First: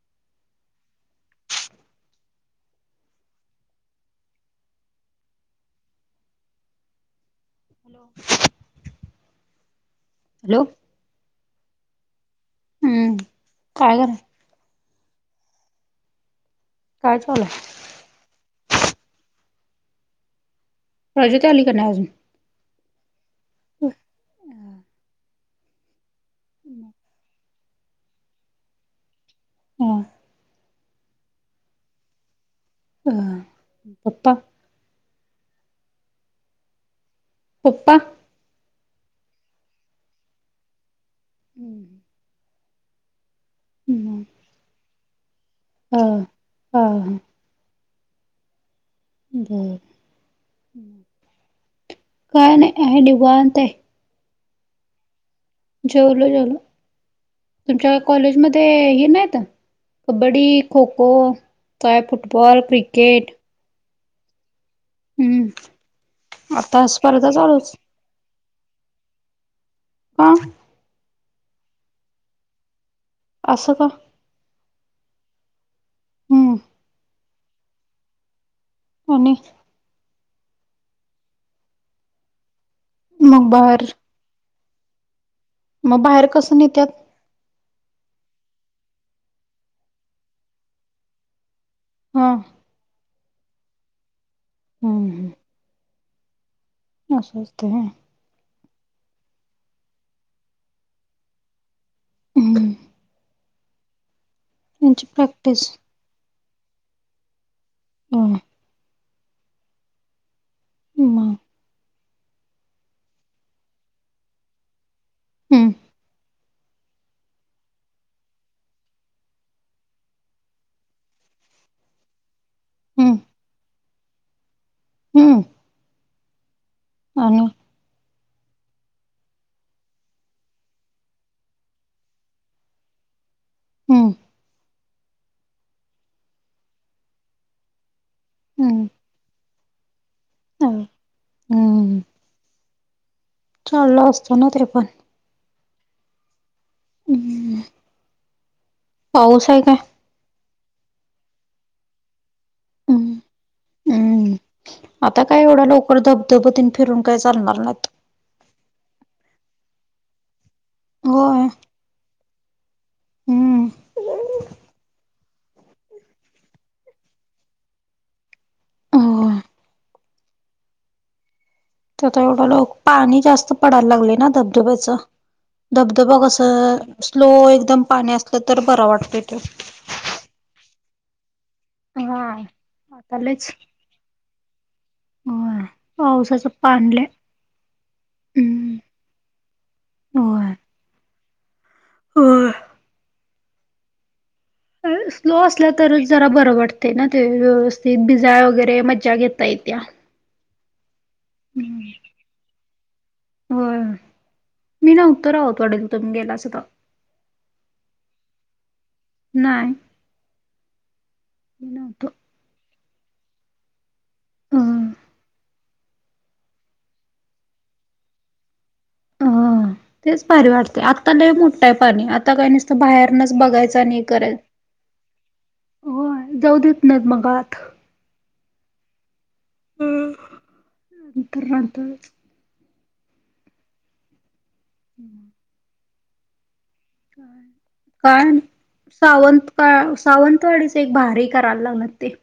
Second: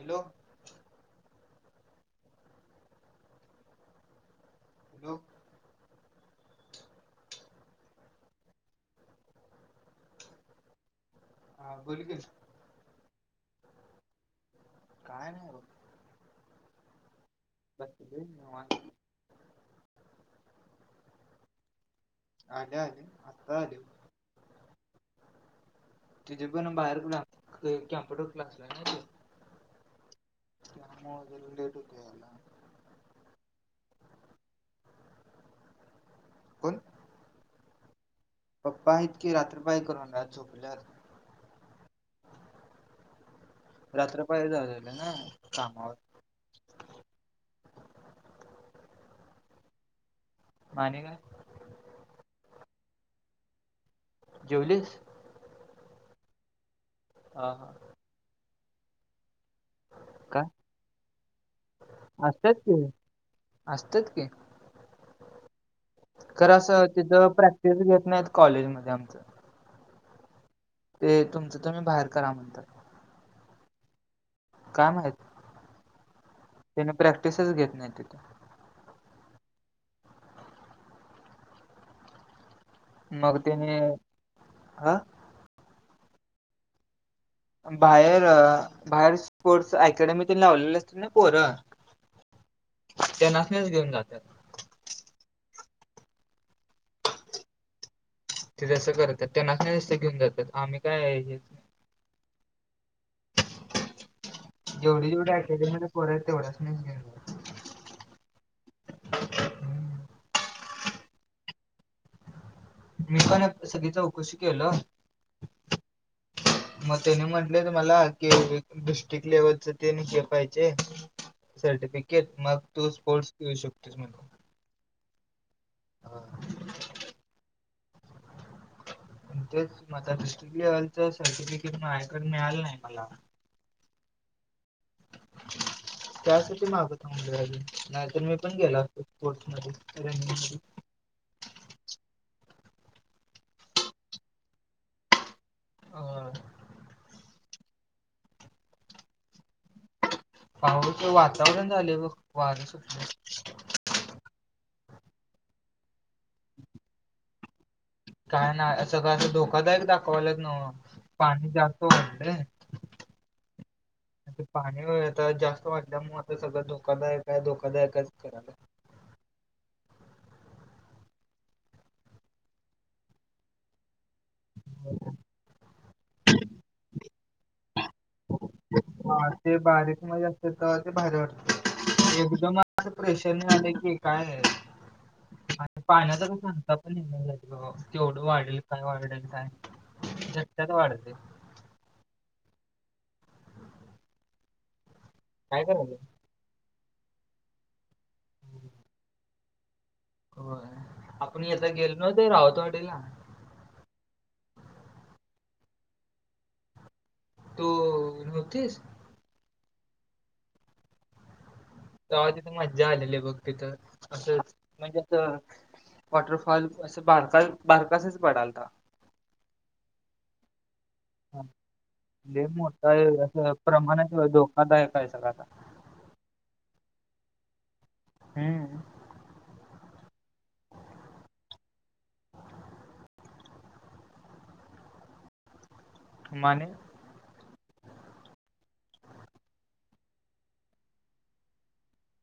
Hello. [inaudible] हो hello [unintelligible] [inaudible] hello. हा बोल [inaudible] घस हम्म. काय [inaudible] क काय नाही [inaudible] र [unintelligible] [inaudible] बस [unintelligible] [inaudible] [unintelligible] [inaudible] राजजू तेली क आजून आले. आता [inaudible] तुझे पण बाहेर [inaudible] क्ला कॅम्प्युटर क्लासला आहे ना. ह. [unintelligible] [inaudible] कामज लेट होत याला [unintelligible] [inaudible] पपापा कोण? [inaudible] पपा पप्पा आहेत की. रात्रपाय करूनना [inaudible] झोपल्यावर ह [unintelligible] [inaudible] रात्र [inaudible] पाहेर जाऊलं ना कामा ह. हा. हा ब [unintelligible] [inaudible] माने का? काय नाही आहे. [inaudible] दडुबन ते जेवलीस. जेवल जेवल हा हा तुमच्या कॉलेज मध्ये हे नाहीत. काय कबड्डी, खो [inaudible] चे असतात की क्रिकेट असतात की. हम्म तर आता असं तिचं स्पर्धा चालूच प्रॅक्टिस घेत नाहीत कॉलेजमध्येध्ये आमचं. हा. ते तुमचं तुम्ही बाहेर करा म्हण. असं का? काय माहित हम्म त्याने प्रॅक्टिसच घेत नाही तिथे. आणि मग त्याने, हा मग बाहेर कसं नेत्यात? बाहेर, बाहेर स्पोर्ट्स अकॅडमीत लावलेले असत ना पोरं हा त्यानास्नी घेऊन जातात. हम्म हम्म असं असतं व्हय. ते जसं करतात त्यांना काय जसं घेऊन जातात आम्ही काय आहे, हम्म त्यांची जेवढी जेवढी प्रॅक्टिस अकॅडमी मधले पोरं हे तेवढ्या घेऊन जातात. होय काय. हम्म हम्म मी पण आता सगळी चौकशी केलो. हम्म मग त्याने म्हटले मला कि डिस्ट्रिक्ट लेवलच तेनी के पाहिजे. सर्टिफिकेट, मग तू हम्म स्पोर्ट्स घेऊ शकतोस म्हणून हम्म हा हा आणि, तेच डिस्ट्रिक लेव्हलचा सर्टिफिकेट माझ्याकडं मिळालं नाही मला. हम्म त्यांसाठी माग थांबलोय नाहीतर मी पण घेतलो हम्म असतो. स्पोर्ट्स मध्ये रनिंग मध्ये. हम्म चाललं असताना तरी पण. आ हम्म पाऊस आहे का? पाऊस च वातावरण झाले बघ वार सुटले. हम्म हम्म आता काय एवढा लवकर धबधब तेन फिरून काय चालणार नाहीत. काय नाही सगळं असं धोकादायक दाखवालाच नव होय पाणी जास्त वाढलंय. हम्म ते पाणी वगैर आता जास्त वाढल्यामुळे आता सगळं धोकादायक आहे धोकादायकच करायला. होय आता एवढं लोक पाणी जास्त पडायला लागले ना धबधब्याचं. धबधबा कसं स्लो एकदम पाण्या असतंय हा ते बारीक मध्ये असते तर ते भारी हा वाटतं. एकदम असं आता प्रेशर लईच आलं की काय. होय आणि पाण्याचा काय पावसाचं सांगता पण पाणी लई नि तेवढं वाढेल हम्म काय वाढेल काय. होय. झटक्यात वाढते. [inaudible] स्लो काय असलं तरच करायचं जरा बरं वाटते ना ते व्यवस्थित ते भिजाया वगैरे मज्जा घेता येत्या. होय आपण एकदा हम्म. गेलो होतो रावतवाडीला. होय मी नव्हत रावतवाडी तुम्ही गेला असता. तू नव्हतीस. नाही. [inaudible] मला तिथ मज्या आलेली बघ तिथं अस अ म्हणजे. [inaudible] वॉटरफॉल असे बारका बारकासच पाडालता. हम्म तेच [unintelligible] वाटते आत. आता लई हा. मोठाय पाणी आता लय काय नुसतं मोठा आहे बाहेरनच असं बघायचं आणि प्रमाणात करायच. धोकादायक आहे सगळा आता. होय जाऊ देत नात मग आत. हम्म. अ अंथरुणातच. हम्म. माने. काय. सावंतकाळ सावंतवाडीच एक भारी करायला लावलात ते.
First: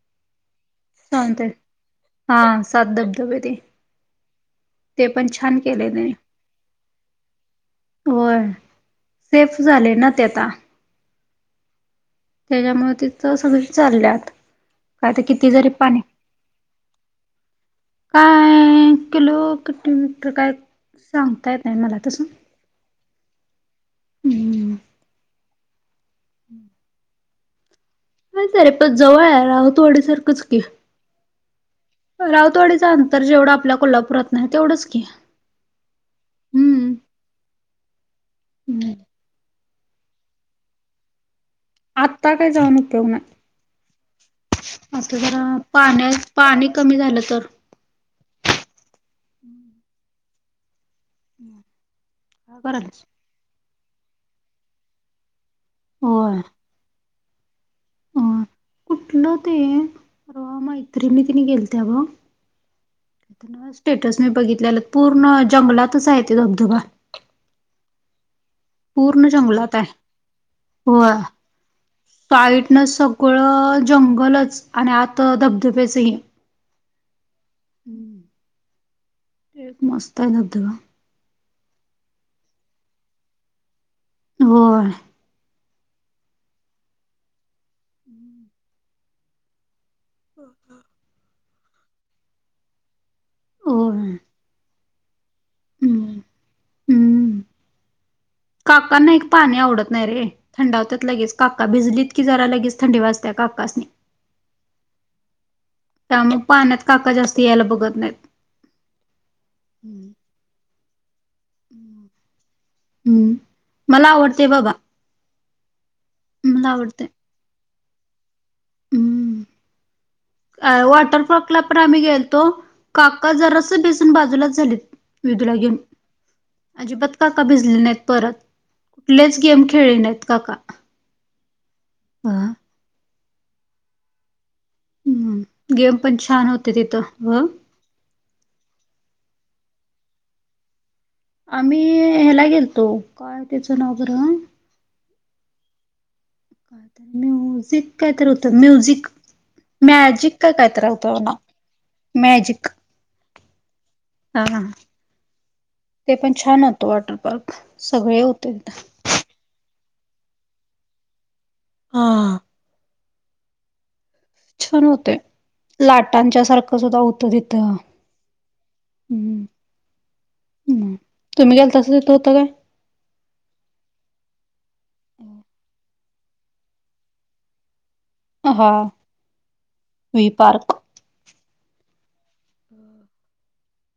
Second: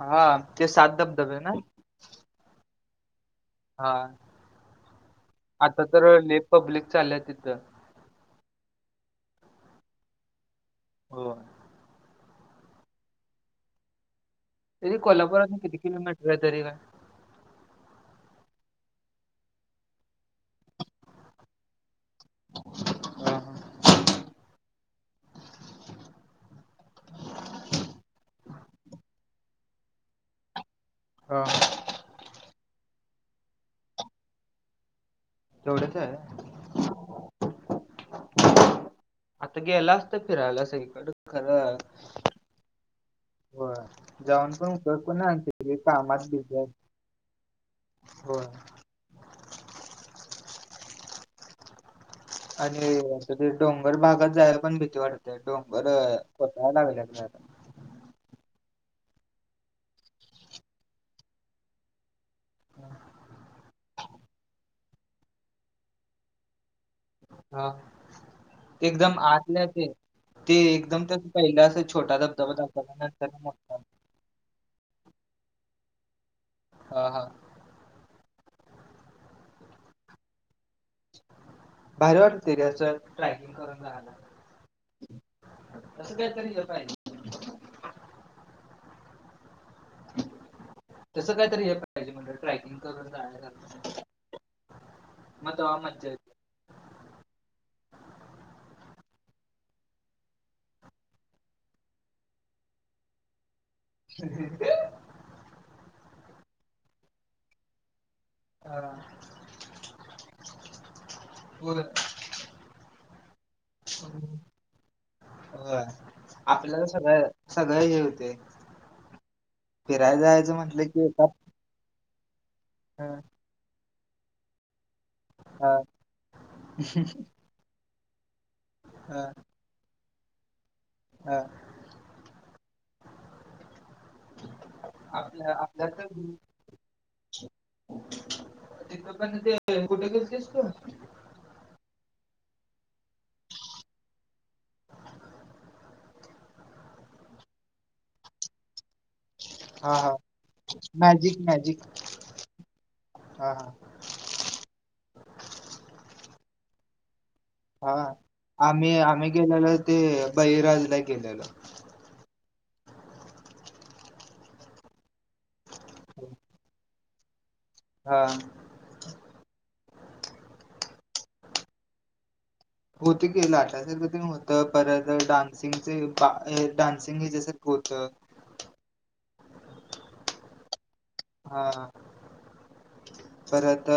हा ते सात धबधबे सावंतवाडी ना. हा सात धबधबे ते. हा ते पण छान आता केले त्याने तर [unintelligible] पब्लिक चालल्या तिथं. होय सेफ्स झाले ना ते आता. हो. त्याच्यामुळ तिथ सगळी चालल्यात. तरी काय तर कोल्हापुरातून जरी किती पाणी किलोमीटर आहे तरी. काय. [inaudible] किलो किती मीटर काय सांगता येतय मला तस. [unintelligible] हम्म. [unintelligible] हम्म तरी पण जवळ राहतवाडीसारखंच की. अ्म. रावतवाडीचं अंतर जेवढं आपल्या कोल्हापुरात नाही तेवढंच की. तेवढेच आहे. हम्म. हम्म. आता गेला असत फिरायला सगळीकड खरं. आत्ता काय जाऊन उपयोग नाही. होय जाऊन पण उपयोग आता पण नाही जरा आणखी पाण्या कामात बिझी पाणी आहेत कमी झालं तर. होय. [unintelligible] काय आणि करायच [unintelligible] ते डोंगर भागात जायला पण भीती वाटते डोंगर होय लागल्यात. आता अ कुठलं ते अ मैत्रिणी तिने गेल त्या ग. स्टेटस मी बघितलेलं पूर्ण जंगलातच आहे ते धबधबा. हा एकदम पूर्ण आतल्या जंगलात ते. आहे. ते एकदम होय. त्या पहिला अस छोटा धबधबा साईडनं [unintelligible] नंतर न मोठया. सगळं जंगलच आणि आत धबधब्याचं हे. हा हा. तिथं एक मस्त आहे धबधबा. भारी वाटतंय ते असं ट्रकिंग करून जायला. होय. तसं काहीतरी ह्या पाहिजे. [inaudible] [inaudible] तसं कायतरी हे पाहिजे म्हणजे ट्रॅकिंग करून जायाचं झालंतर. होय. मग तवा मज्जा येत हं.. काकांना एक पाणी आवडत नाही रे. थंडावतात लगेच काका भिजलीत की जरा लगेच थंडी वाजतेय काकासनी. ह. त्यामुळं पाण्यात काका जास्त यायला बघत नाहीत. हा. होय. ह.. मला आवडतय बाबा. व्हंय मला आपल्याला आवडते सगळं. सगळं हे हुतयं हम्म फिराय जायाच अ वॉटरपार्कला पण आम्ही गेलतो, हा काका जरासं भिजून बाजूलाच झालीत. विधूला घेऊन अजिबात काका भिजले नाहीत परत. कुठलेच गेम खेळले नाहीत काका. अं. हा. [unintelligible] हं.. आपल्या गेम तर पण छान होते तिथं व. तिथं पण ते कुठे गेलतीस तू?. आम्हीं हेला गेलतो काय त्याच नाव बरं. [unintelligible] कायतरी म्युझिक काय तर होतं म्युझिक. हा हा मॅजिक का काय तर होत बघ नाव मॅजिक मॅजिक मॅजिक. हा हा. हा, हां. ते पण छान होतं वॉटर पार्क. हा सगळे होते तिथं आम्ही आम्हीं गेलेलो ते बळीराजला गेलेलो. हां. छान होतंय, लाटांच्या सारखं सुद्धा होतं तिथं. हा. ह, हम्, तुम्ही गेलतासा तिथं हुतं काय.? होत की, लाटासारखं तेन होतं, परत डान्सिंगचं बा डान्सिंग हेच्यासारखं होतं. अं, हा वी पार्क. हा. [inaudible] परत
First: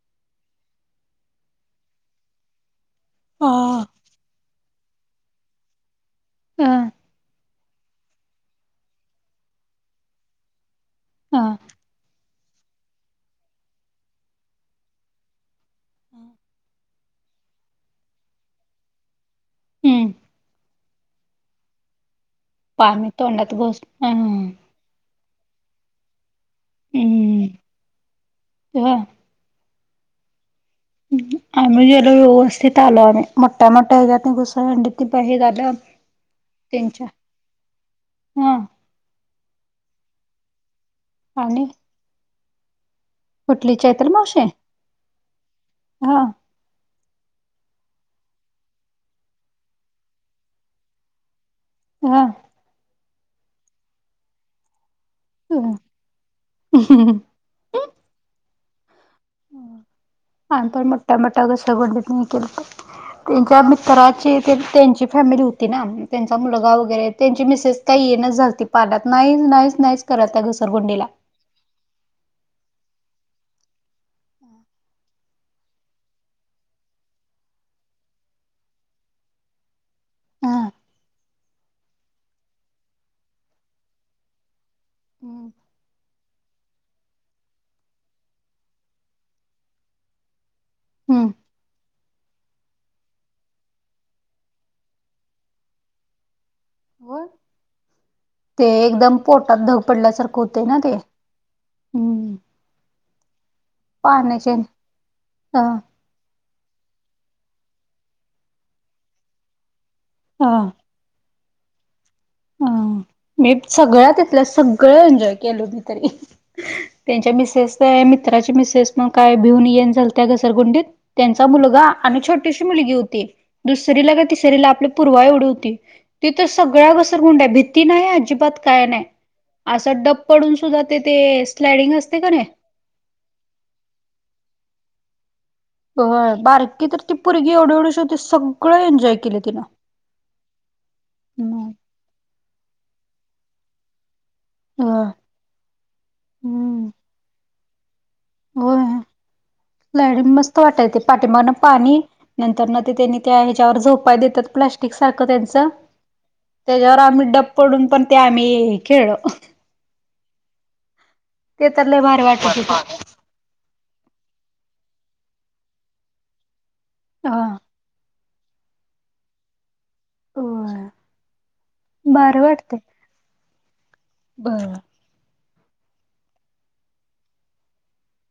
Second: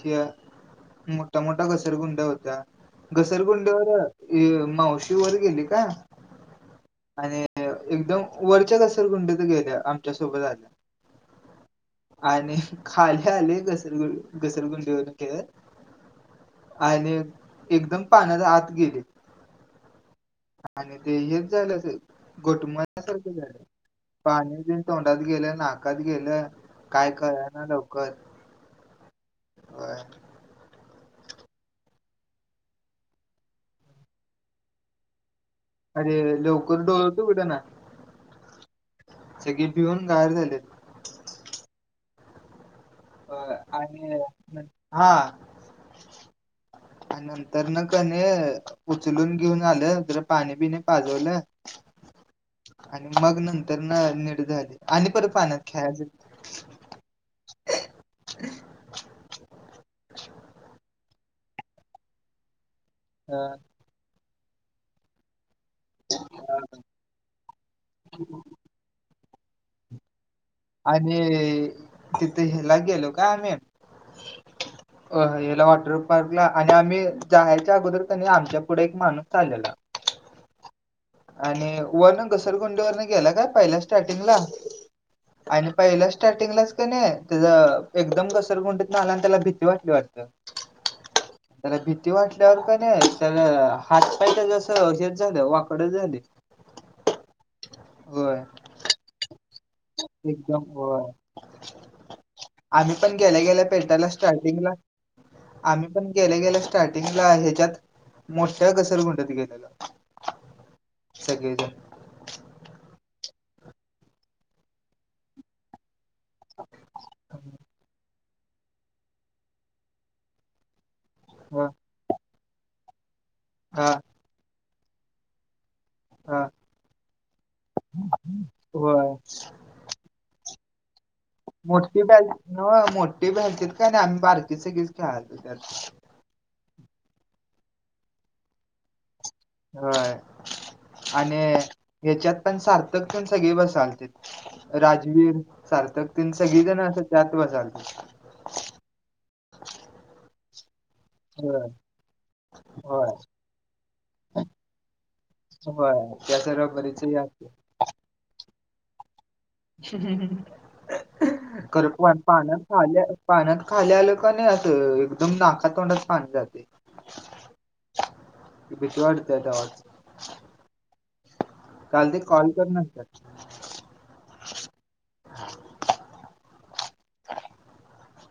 ह्य मोठा मोठ्या घसरगुंड्या होत्या. हा घसरगुंडीवर य मावशी वर गेली काय, हा. आणि एकदम वरच्या घसरगुंडीत गेल्या, आमच्यासोबत आल्या. हा. आणि खाली आले घसरगु घसरगुंडीवरून खेळत. ह. आणि एकदम पाण्याच्या आत गेली. हम्म. आणि ते हेच झालं अस पाणी घोटमळ्यासारखा तोंडात झालं. घोस हा. पाणी तोंडात गेलं नाकात गेलं काय कळना लवकर. ह. होय. आम्ही गेलो व्यवस्थित आलो आम्ही मोठ्या मोठ्या ह्याच्या घुसंडी ति बाहेर आलं. अरे लवकर त्यांच्या डोळे भी उघडना. हा सगळी भिऊन गार झालेत. आणि. कुठली चैत्र आणि मावशी हा. हा. आणि नंतर कणी उचलून घेऊन आलं जरा पाणी बिनि पाजवल. हा. आणि मग नंतर ना निट झाली. आणि परत पाण्यात खेळाय हम्म. आम्ही पण मोठ्या मोठ्या घस गुंडीतनं हे केलंत. तीन अ, चा तरराची ते त्यांची फॅमिली होती ना त्यांचा मुलगा वगैरे त्यांची मिसेस काही येण झालती. पाण्यात नाही नाहीच नाहीच कराल त्या. घसरगुंडीला आणि तिथे गेलो का आम्ही. [inaudible] अ याला वॉटर पार्कला आणि आम्ही जायच्या अगोदर कनी आमच्या पुढे एक माणूस चाललेला. हा आणि वरण घसरगुंडी वरन गेला काय पहिल्या स्टार्टिंगला. [inaudible] आणि पहिला स्टार्टिंगलाच कनी नाही त्या एकदम घसरगुंडीत आला आणि त्याला भीती वाटली वाटत. [inaudible] हम्म. भीती वाटल्यावर कनी त्याला हात पाय त्याच् असच झालं वाकडच झाले. व होय. ते एकदम पोटात धग पडल्यासारखं एकदम होते ना ते. होय हम्म आम्ही पण गेल्या गेल्या पेटायला पाण्याचे स्टार्टिंगला. ह आम्ही पण गेल्या गेल्या स्टार्टिंगला ह्याच्यात मोठ्या घसरगुंडीत गेलेलो. हा. सगळेजण. अ म सगळ्या तिथल्या सगळ एंजॉय केलोय. त्यांच्या मिसेस मी मित्राची मिसेस मग काय भिऊन येन झाल त्या घसरगुंडीत. त्यांचा ह मुलगा आणि छोटीशी मुलगी होती हा दुसरीला का तिसरीला आपली पूर्वा एवढी होती. तिथ हा सगळ्या घसरगुंड्या आहे भीती नाही अजिबात काय नाही. होय असं डब पडून सुद्धा ते ते. स्लायडिंग मोठी भ असते का नाही मोठे भ्यालतीत काय आम्ही बारकी सगळीच खेळातो त्यात. हो‌. बारकी तर ती परगी एवढे एवढे शेवती सगळं एन्जॉय केले तिनं. होय. आणि ह्याच्यात पण सार्थक तेण सगळी बसाल त होय राजवीर, सार्थक तिन सगळी जण हम्म असं त्यात बसालत. होय लाडीन मस्त वाटाय ते पाठीमागण होय पाणी नंतर न ते होय त्यांनी त्या ह्याच्यावर झोपाय देतात प्लस्टिक सारखं त्यांचं होय त्याच त्याच्यावर रबरीचं हे आम्ही डब पडून पण ते आम्ही खेळलो. [unintelligible] ते तर लय भारी वाटत पाण्यात पान होत. पाण्यात खाली आलं का नाही असं एकदम नाकातोंडात पाणी जाते. हा. भीती वाटत [unintelligible] होय काल ते भारी कॉल तर नसतात. बरं. [inaudible]